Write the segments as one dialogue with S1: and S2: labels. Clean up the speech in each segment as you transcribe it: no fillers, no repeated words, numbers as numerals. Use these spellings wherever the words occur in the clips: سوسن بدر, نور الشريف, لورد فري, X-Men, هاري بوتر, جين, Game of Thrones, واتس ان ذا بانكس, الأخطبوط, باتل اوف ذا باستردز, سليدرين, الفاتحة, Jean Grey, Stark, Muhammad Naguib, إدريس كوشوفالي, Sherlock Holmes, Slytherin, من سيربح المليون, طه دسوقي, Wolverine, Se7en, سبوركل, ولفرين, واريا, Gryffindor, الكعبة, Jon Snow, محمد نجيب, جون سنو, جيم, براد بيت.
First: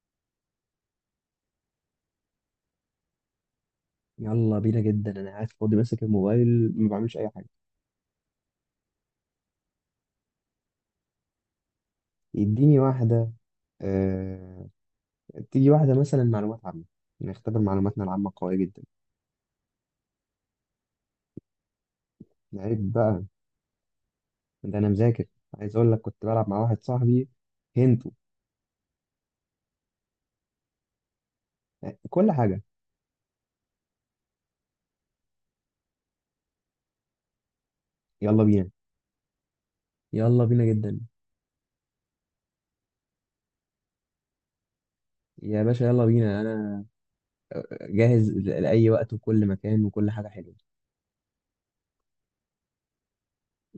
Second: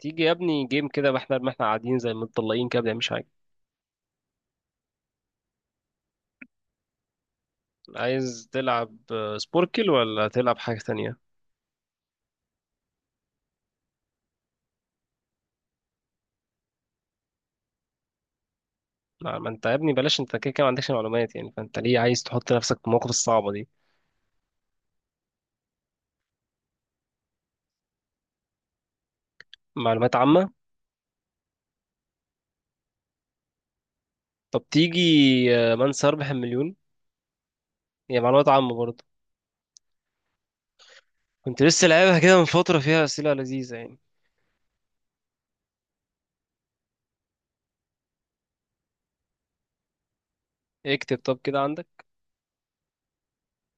S1: تيجي يا ابني جيم كده. ما احنا قاعدين زي متطلقين كده، ما بنعملش حاجه.
S2: يلا بينا جدا. انا قاعد فاضي ماسك الموبايل ما بعملش اي حاجه.
S1: عايز تلعب سبوركل، ولا تلعب حاجه تانية؟
S2: يديني واحده. آه... تيجي واحده مثلا معلومات عامه. نختبر معلوماتنا العامه قويه جدا.
S1: لا، ما انت يا ابني بلاش، انت كده كده ما عندكش معلومات يعني، فانت ليه عايز تحط نفسك في
S2: عيب
S1: المواقف
S2: بقى،
S1: الصعبه دي؟
S2: ده انا مذاكر. عايز اقول لك كنت بلعب مع واحد صاحبي هنتو.
S1: معلومات عامه؟
S2: آه، كل حاجه.
S1: طب تيجي من سيربح المليون؟ هي
S2: يلا
S1: معلومات
S2: بينا،
S1: عامه برضه.
S2: يلا بينا جدا.
S1: كنت لسه لعبها كده من فتره، فيها اسئله لذيذه يعني.
S2: يا باشا يلا بينا، انا جاهز لاي وقت وكل مكان وكل حاجه حلوه.
S1: اكتب، طب كده عندك،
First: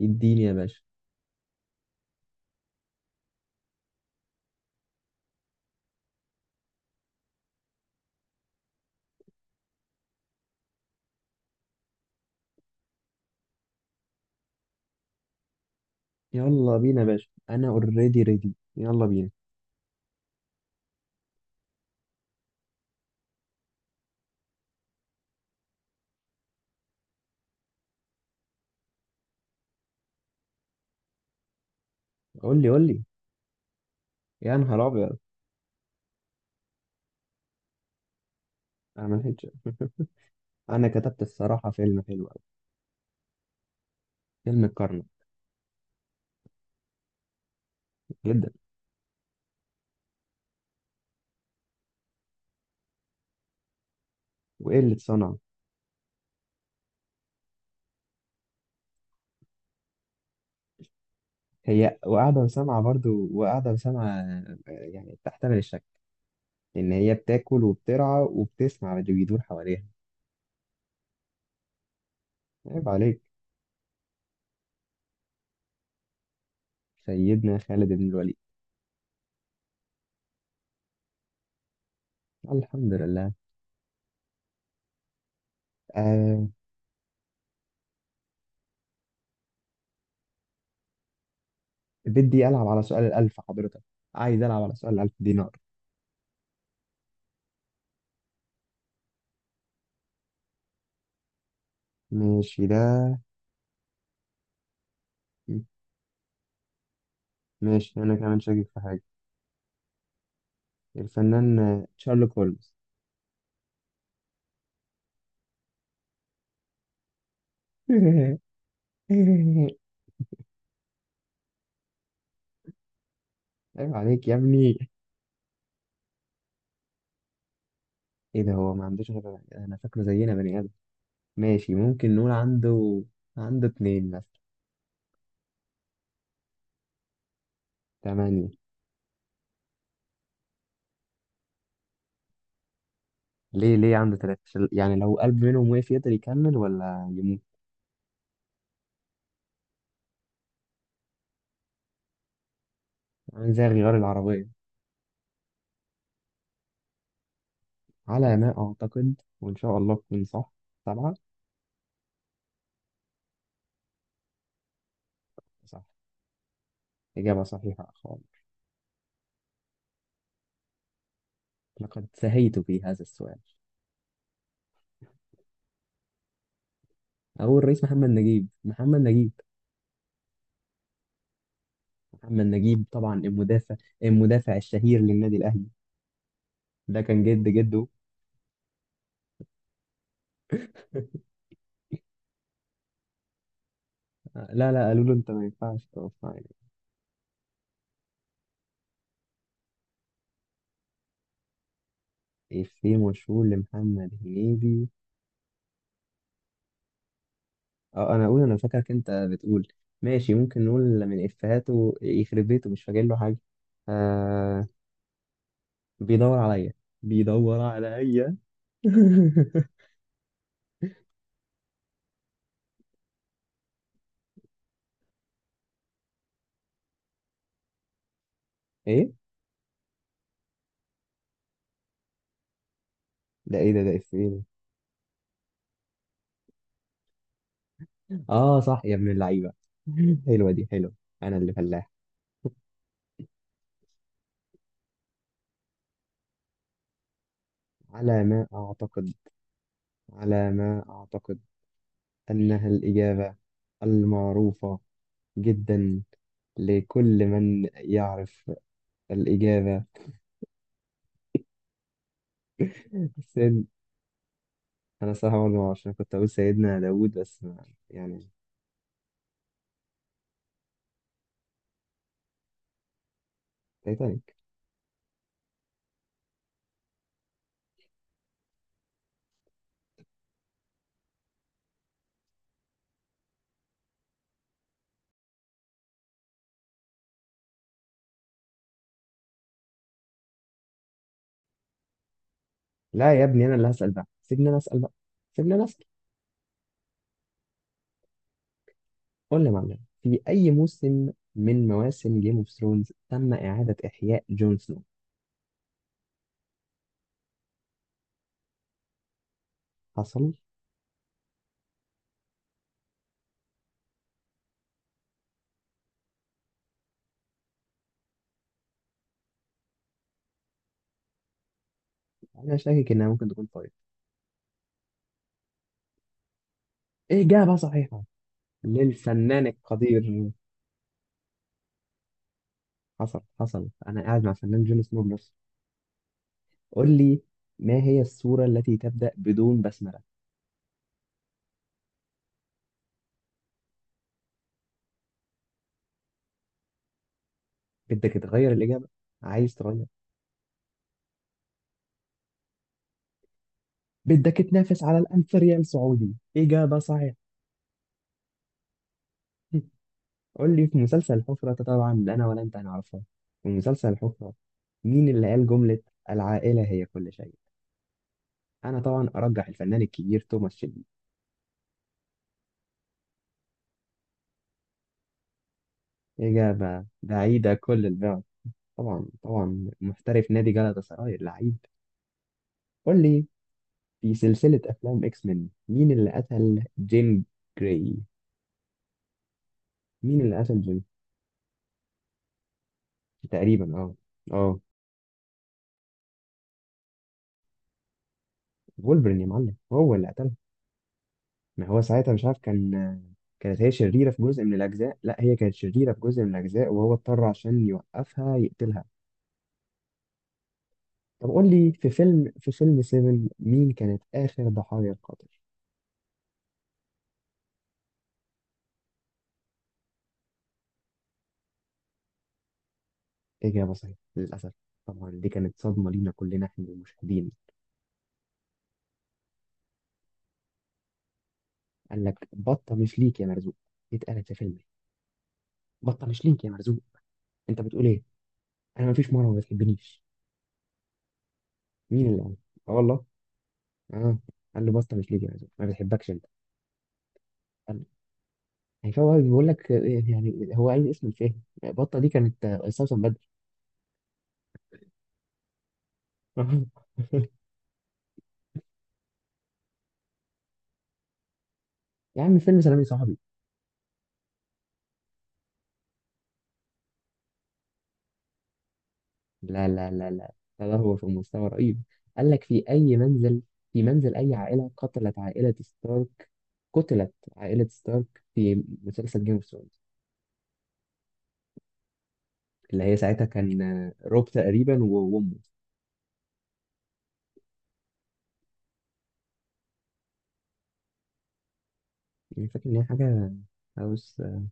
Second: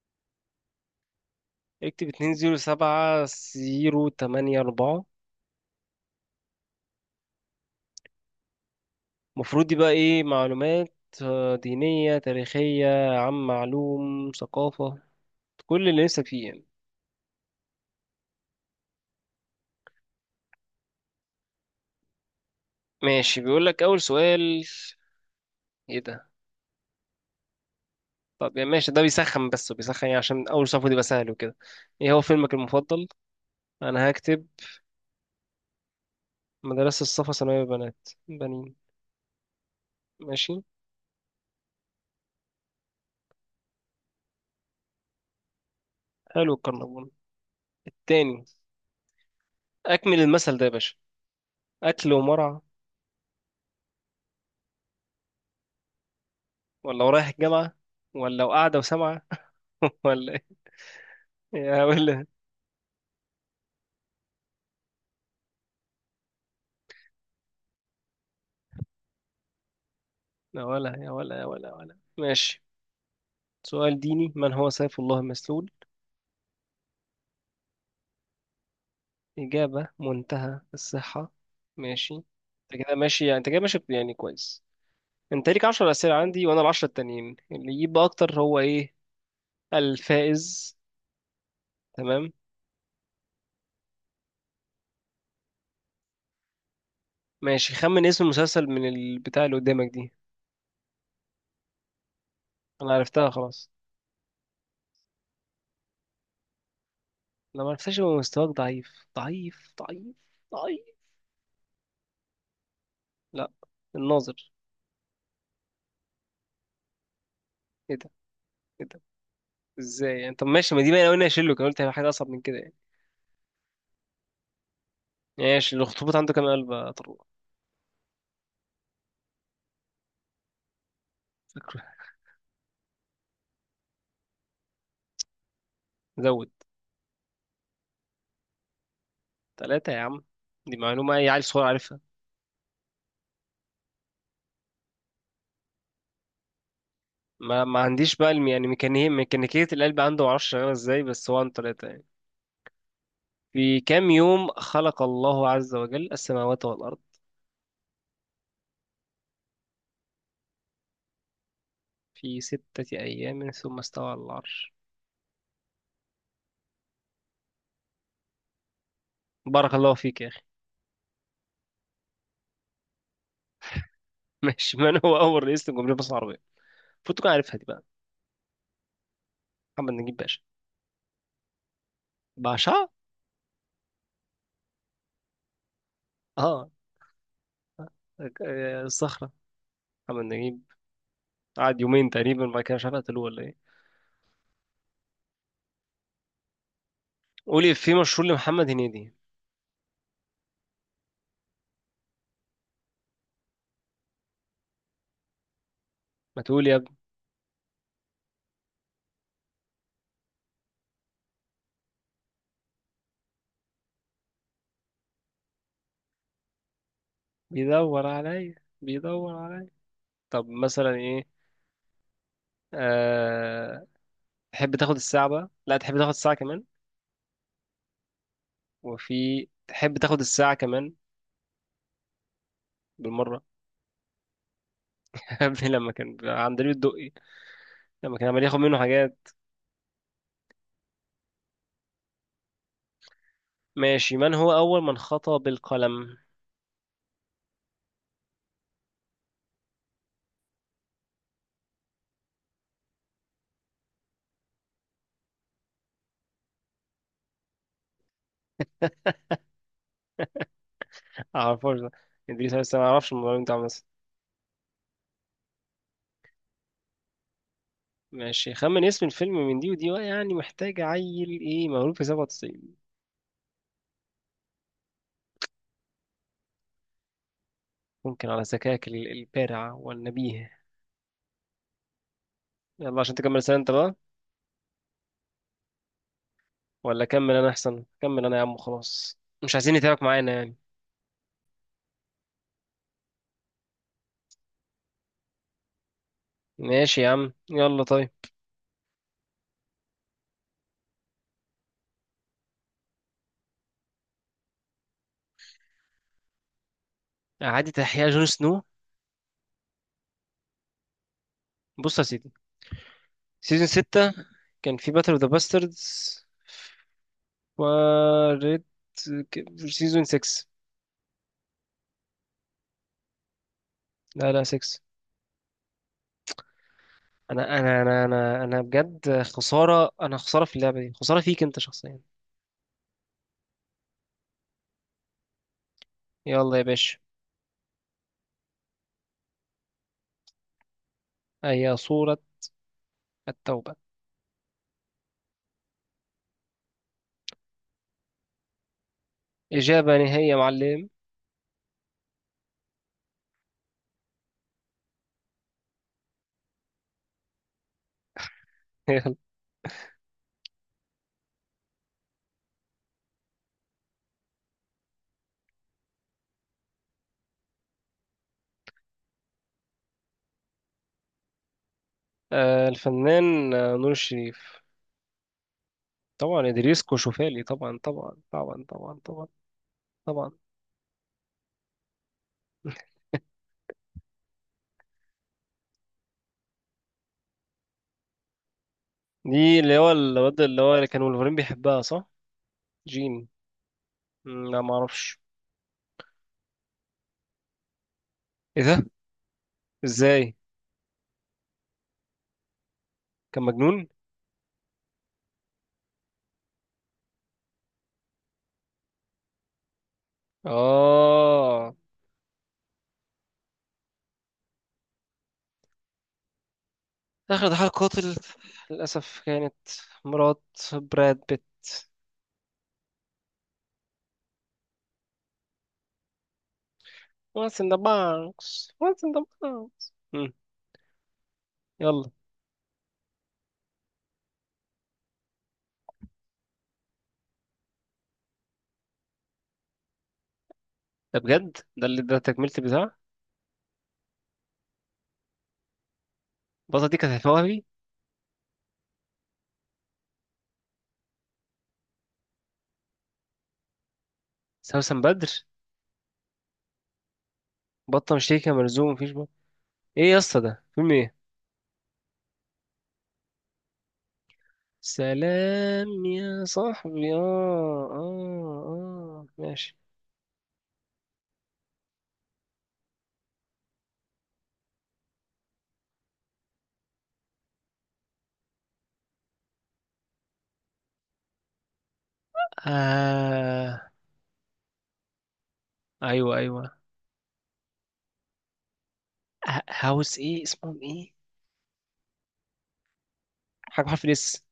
S2: اديني يا باشا.
S1: اكتب 207084. المفروض دي بقى ايه معلومات؟ دينية، تاريخية عن معلوم، ثقافة، كل اللي نفسك فيه يعني.
S2: يلا بينا يا باشا، انا اوريدي ريدي، يلا بينا.
S1: ماشي، بيقول لك اول سؤال. ايه ده؟ طب يعني ماشي، ده بيسخن، بس بيسخن يعني، عشان اول صفحه دي سهل وكده. ايه هو فيلمك
S2: قول لي.
S1: المفضل؟ انا هكتب
S2: يا نهار ابيض،
S1: مدرسه الصفا ثانويه بنات بنين.
S2: انا ما لحقتش.
S1: ماشي.
S2: انا كتبت الصراحه فيلم حلو قوي، فيلم الكرنك
S1: حلو الكرنبون. التاني،
S2: جدا.
S1: اكمل المثل ده يا باشا: اكل ومرعى.
S2: وايه اللي اتصنع؟
S1: ولا ورايح الجامعه، ولا وقاعده وسامعه، ولا إيه؟ يا
S2: هي
S1: ولا
S2: وقاعده وسامعه برضو وقاعده وسامعه، يعني بتحتمل الشك ان هي بتاكل وبترعى وبتسمع اللي بيدور حواليها.
S1: يا ولا يا ولا يا ولا يا ولا. ماشي،
S2: عيب عليك.
S1: سؤال ديني: من هو سيف الله المسلول؟
S2: سيدنا خالد بن الوليد.
S1: إجابة منتهى الصحة. ماشي، أنت
S2: الحمد
S1: كده ماشي
S2: لله.
S1: يعني، أنت كده ماشي يعني كويس. أنت ليك 10 أسئلة عندي،
S2: آه.
S1: وأنا ال10 التانيين، اللي يجيب أكتر هو إيه، الفائز. تمام.
S2: بدي العب على سؤال الالف حضرتك، عايز العب على سؤال الالف دينار.
S1: ماشي، خمن اسم المسلسل من البتاع اللي قدامك دي.
S2: ماشي ده.
S1: أنا عرفتها خلاص، لو ما عرفتهاش
S2: ماشي،
S1: يبقى
S2: انا كمان
S1: مستواك
S2: شاكك في حاجه.
S1: ضعيف ضعيف ضعيف. ضعيف.
S2: الفنان شارلوك هولمز.
S1: لا، الناظر. إيه ده؟ إيه ده؟ إزاي يعني؟ طب ماشي، ما دي بقى أنا قلنا أشيله، كان قلت هيبقى حاجة أصعب من كده يعني.
S2: عيب عليك يا ابني.
S1: ماشي، الأخطبوط عنده كام قلب يا طروق؟
S2: ايه ده، هو ما عندوش غير؟ انا فاكره زينا بني ادم. ماشي،
S1: فاكره.
S2: ممكن نقول عنده، عنده اتنين مثلا.
S1: زود.
S2: تمانية.
S1: ثلاثة يا عم، دي معلومة أي عيل صغير عارفها.
S2: ليه؟ ليه عنده تلاتة؟ يعني لو قلب منهم وقف يقدر يكمل ولا يموت.
S1: ما عنديش بقى يعني ميكانيكية القلب عنده معرفش شغالة ازاي، بس هو عنده 3 يعني.
S2: عامل زي
S1: في
S2: غيار
S1: كام
S2: العربية.
S1: يوم خلق الله عز وجل السماوات والأرض؟
S2: على ما أعتقد وإن شاء الله تكون صح، سبعة.
S1: في 6 أيام ثم استوى على العرش.
S2: صح. إجابة صحيحة خالص.
S1: بارك الله فيك يا أخي.
S2: لقد سهيت في هذا السؤال.
S1: ماشي، من هو أول رئيس لجمهورية مصر العربية؟ المفروض تكون عارفها
S2: أول
S1: دي بقى.
S2: الرئيس محمد نجيب، محمد نجيب
S1: محمد نجيب باشا.
S2: محمد
S1: باشا.
S2: نجيب طبعا المدافع، المدافع الشهير للنادي الأهلي.
S1: اه.
S2: ده كان جد جده.
S1: الصخرة. محمد نجيب قعد 2 يوم تقريبا، بعد كده مش عارف قتلوه ولا ايه.
S2: آه، لا لا، قالوا له أنت ما ينفعش تقف.
S1: قولي في مشهور لمحمد هنيدي.
S2: إفيه مشهور لمحمد هنيدي؟
S1: ما تقول يا ابني.
S2: اه انا اقول انا فاكرك انت بتقول. ماشي، ممكن نقول من افهاته، يخرب بيته مش فاكر له حاجه. آه. بيدور عليا بيدور
S1: بيدور
S2: عليا
S1: عليا. بيدور عليا. طب مثلا ايه؟ أه... تحب تاخد الساعة بقى؟ لا، تحب تاخد الساعة كمان،
S2: ايه
S1: وفي تحب تاخد الساعة كمان بالمرة.
S2: ايه ده، افيه ده؟
S1: قبل لما كان عند لي الدقي، لما كان عمال ياخد
S2: اه
S1: منه
S2: صح يا ابن
S1: حاجات.
S2: اللعيبه. حلوه دي حلوه. انا اللي فلاح.
S1: ماشي، من هو أول من خطأ بالقلم؟
S2: على ما اعتقد على ما اعتقد انها الاجابه المعروفه جدا لكل من يعرف الاجابه.
S1: معرفوش ده؟ ادريس لسه ما اعرفش الموضوع اللي انت عامله.
S2: انا صراحه برضه عشان كنت اقول سيدنا داوود بس ما- يعني.
S1: ماشي، خمن اسم الفيلم من دي ودي بقى، يعني محتاج عيل ايه مولود في 97.
S2: تايتانيك.
S1: ممكن، على ذكائك البارع والنبيه. يلا عشان تكمل سنة انت بقى، ولا كمل انا احسن. كمل انا يا عم، خلاص مش عايزين نتابعك معانا يعني.
S2: لا يا ابني، انا اللي هسال بقى، سيبني انا اسال بقى، سيبني انا اسال.
S1: ماشي يا عم، يلا طيب.
S2: قول لي يا معلم، في اي موسم من مواسم جيم اوف ثرونز تم اعاده احياء جون سنو؟
S1: إعادة إحياء جون سنو.
S2: حصل.
S1: بص يا سيدي، سيزون ستة، كان في باتل اوف ذا باستردز و ريد. سيزون 6.
S2: انا شاكك انها ممكن تكون طارق.
S1: لا لا، 6.
S2: اجابه
S1: أنا أنا
S2: صحيحه
S1: أنا أنا أنا بجد
S2: للفنان
S1: خسارة، أنا
S2: القدير.
S1: خسارة في اللعبة دي، خسارة فيك أنت شخصيا.
S2: حصل، انا قاعد مع فنان جون سنو بنفسه.
S1: يلا يا باشا.
S2: قول لي، ما هي السوره التي تبدا بدون بسمله؟
S1: هي صورة التوبة.
S2: بدك تغير الاجابه؟ عايز تغير؟
S1: إجابة نهائية يا معلم.
S2: بدك تنافس على الألف ريال سعودي. إجابة صحيحة.
S1: يلا.
S2: قول لي، في مسلسل الحفرة ده طبعا لا أنا ولا أنت هنعرفها. في مسلسل الحفرة، مين اللي قال جملة العائلة هي كل شيء؟ أنا طبعا أرجح الفنان الكبير توماس شيلبي.
S1: الفنان نور الشريف. طبعا إدريس
S2: إجابة
S1: كوشوفالي،
S2: بعيدة
S1: طبعا
S2: كل
S1: طبعا
S2: البعد.
S1: طبعا طبعا
S2: طبعا
S1: طبعا.
S2: طبعا، محترف
S1: طبعا.
S2: نادي جلطة سراي اللعيب. قول لي، في سلسلة أفلام إكس مين، مين اللي قتل جيم جراي؟
S1: دي اللي هو
S2: مين اللي
S1: الواد اللي
S2: قتل
S1: هو
S2: جيم؟
S1: اللي كان ولفرين بيحبها صح. جين.
S2: تقريبا أه. أه.
S1: لا ما اعرفش. ايه ده؟
S2: وولفرين يا معلم، هو اللي قتله.
S1: ازاي؟
S2: ما هو ساعتها مش عارف، كان
S1: كان
S2: كانت هي
S1: مجنون.
S2: شريرة في جزء من الأجزاء، لا هي كانت شريرة في جزء من الأجزاء وهو اضطر عشان يوقفها يقتلها. طب قول لي،
S1: اه.
S2: في فيلم 7، مين كانت آخر ضحايا القاتل؟
S1: اخر ضحايا القاتل للاسف كانت مرات براد بيت.
S2: إجابة صحيحة للأسف. طبعا دي كانت صدمة لينا كلنا إحنا المشاهدين.
S1: واتس ان ذا بانكس، واتس ان ذا بانكس.
S2: قال
S1: يلا.
S2: لك بطة مش ليك يا مرزوق، دي اتقالت في فيلم. بطة مش ليك يا مرزوق، أنت بتقول إيه؟ أنا مفيش مرة ما بتحبنيش.
S1: ده بجد ده اللي
S2: مين
S1: ده
S2: اللي قال؟
S1: تكملة
S2: آه
S1: البتاع.
S2: والله. آه. قال له بطة مش ليك يا مرزوق ما بتحبكش أنت.
S1: البطة دي كانت هتوهبي.
S2: يعني فهو بيقول لك، يعني هو عايز اسم الفيلم. بطة دي كانت استوسن بدر.
S1: سوسن بدر. بطة مشتركة ملزوم مفيش بقى. ايه يا اسطى ده فيلم ايه؟
S2: يا عم، فيلم سلام يا صاحبي.
S1: سلام يا صاحبي، اه اه اه،
S2: لا
S1: ماشي.
S2: لا لا لا، لا لا، هو في مستوى رهيب. قال لك في أي منزل، في منزل أي عائلة قتلت عائلة ستارك؟ قتلت عائلة ستارك في مسلسل جيم اوف ثرونز. اللي هي ساعتها كان
S1: آه.
S2: آه، روب تقريبا وأمه.
S1: ايوه ايوه. هاوس ايه اسمهم ايه؟
S2: يعني فاكر إن هي حاجة
S1: حاجه بحرف
S2: هاوس آه،
S1: الاس.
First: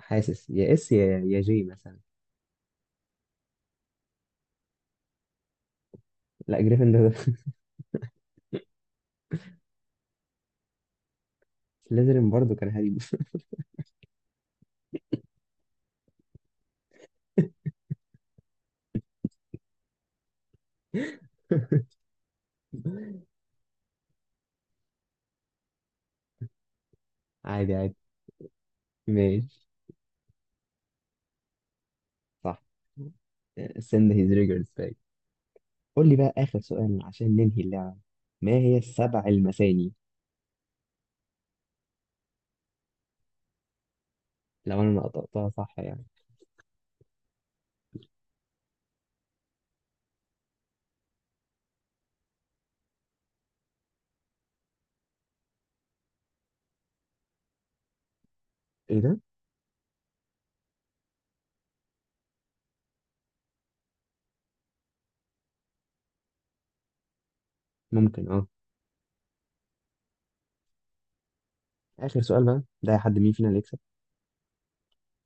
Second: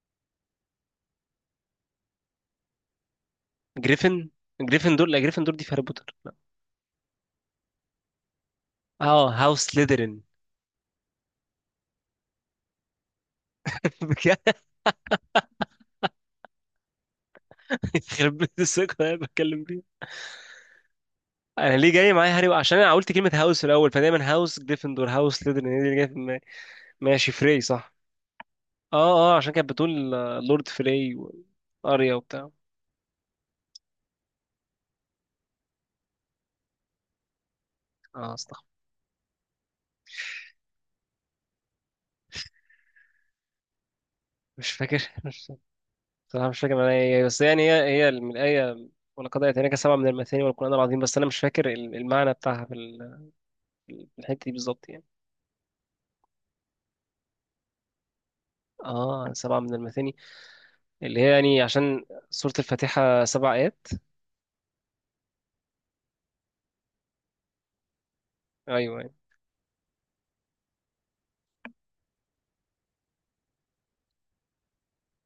S2: حاسس يا اس يا جي مثلا.
S1: جريفن. جريفن دول؟ لا جريفن دول دي في هاري بوتر لا.
S2: لا جريفن ده.
S1: اه، هاوس سليدرين.
S2: سليزرين برضه كان هريب.
S1: بجد؟ يخرب بيت الثقه اللي انا بتكلم فيها. انا ليه جاي معايا هاري؟ عشان انا قلت كلمه هاوس الاول، فدايما هاوس جريفن دور، هاوس سليدرين، هي دي اللي جايه في دماغي. ماشي فري
S2: عادي
S1: صح.
S2: عادي.
S1: اه. اه عشان
S2: ماشي.
S1: كانت بتقول لورد فري واريا وبتاع.
S2: صح. send his regards back. قول لي بقى آخر سؤال عشان ننهي اللعبة.
S1: اه
S2: ما
S1: استغفر.
S2: هي السبع المثاني؟
S1: مش
S2: لو أنا
S1: فاكر.
S2: نطقتها صح يعني.
S1: صراحة مش فاكر انا، هي بس يعني هي من الآية: ولقد آتيناك 7 من المثاني والقرآن العظيم. بس أنا مش فاكر المعنى بتاعها في في الحتة دي بالظبط يعني.
S2: إيه ده؟
S1: اه، سبعة من المثاني اللي هي يعني، عشان سورة الفاتحة 7 آيات.
S2: ممكن. أه.
S1: أيوه يعني.
S2: آخر سؤال بقى ده، حد مين فينا اللي يكسب.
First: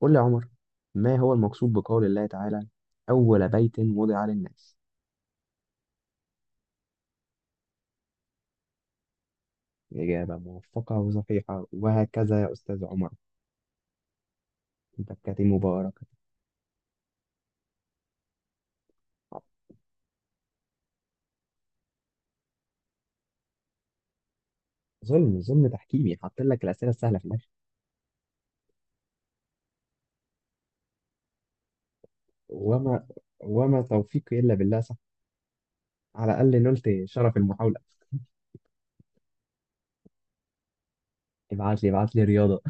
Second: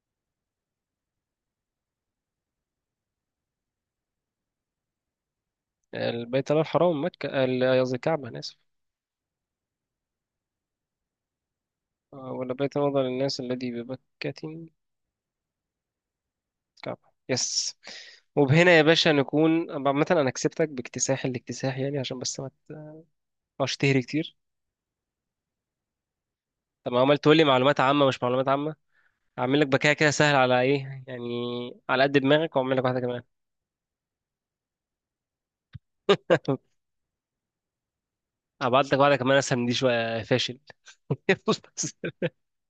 S2: قول لي يا عمر، ما هو المقصود بقول الله تعالى أول بيت وضع للناس؟
S1: البيت الله الحرام، مكة، قصدي الكعبة، أنا آسف.
S2: إجابة موفقة وصحيحة، وهكذا يا
S1: ولا بيت
S2: أستاذ
S1: وضع
S2: عمر.
S1: للناس الذي ببكة.
S2: بكة مباركة.
S1: كعبة. يس. وبهنا يا باشا نكون عامة، أنا كسبتك باكتساح الاكتساح يعني، عشان بس ما تبقاش تهري كتير.
S2: ظلم، ظلم تحكيمي، حاطط لك الأسئلة
S1: طب ما عمال
S2: السهلة في
S1: تقول لي
S2: الآخر.
S1: معلومات عامة، مش معلومات عامة؟ هعمل لك بكايه كده سهل على ايه يعني، على قد دماغك، واعمل لك واحده
S2: وما
S1: كمان.
S2: وما توفيقي إلا بالله، صح؟ على الأقل نلت شرف المحاولة.
S1: هبعت لك واحده كمان اسهل من دي شويه، فاشل. بص.
S2: ابعت لي رياضة.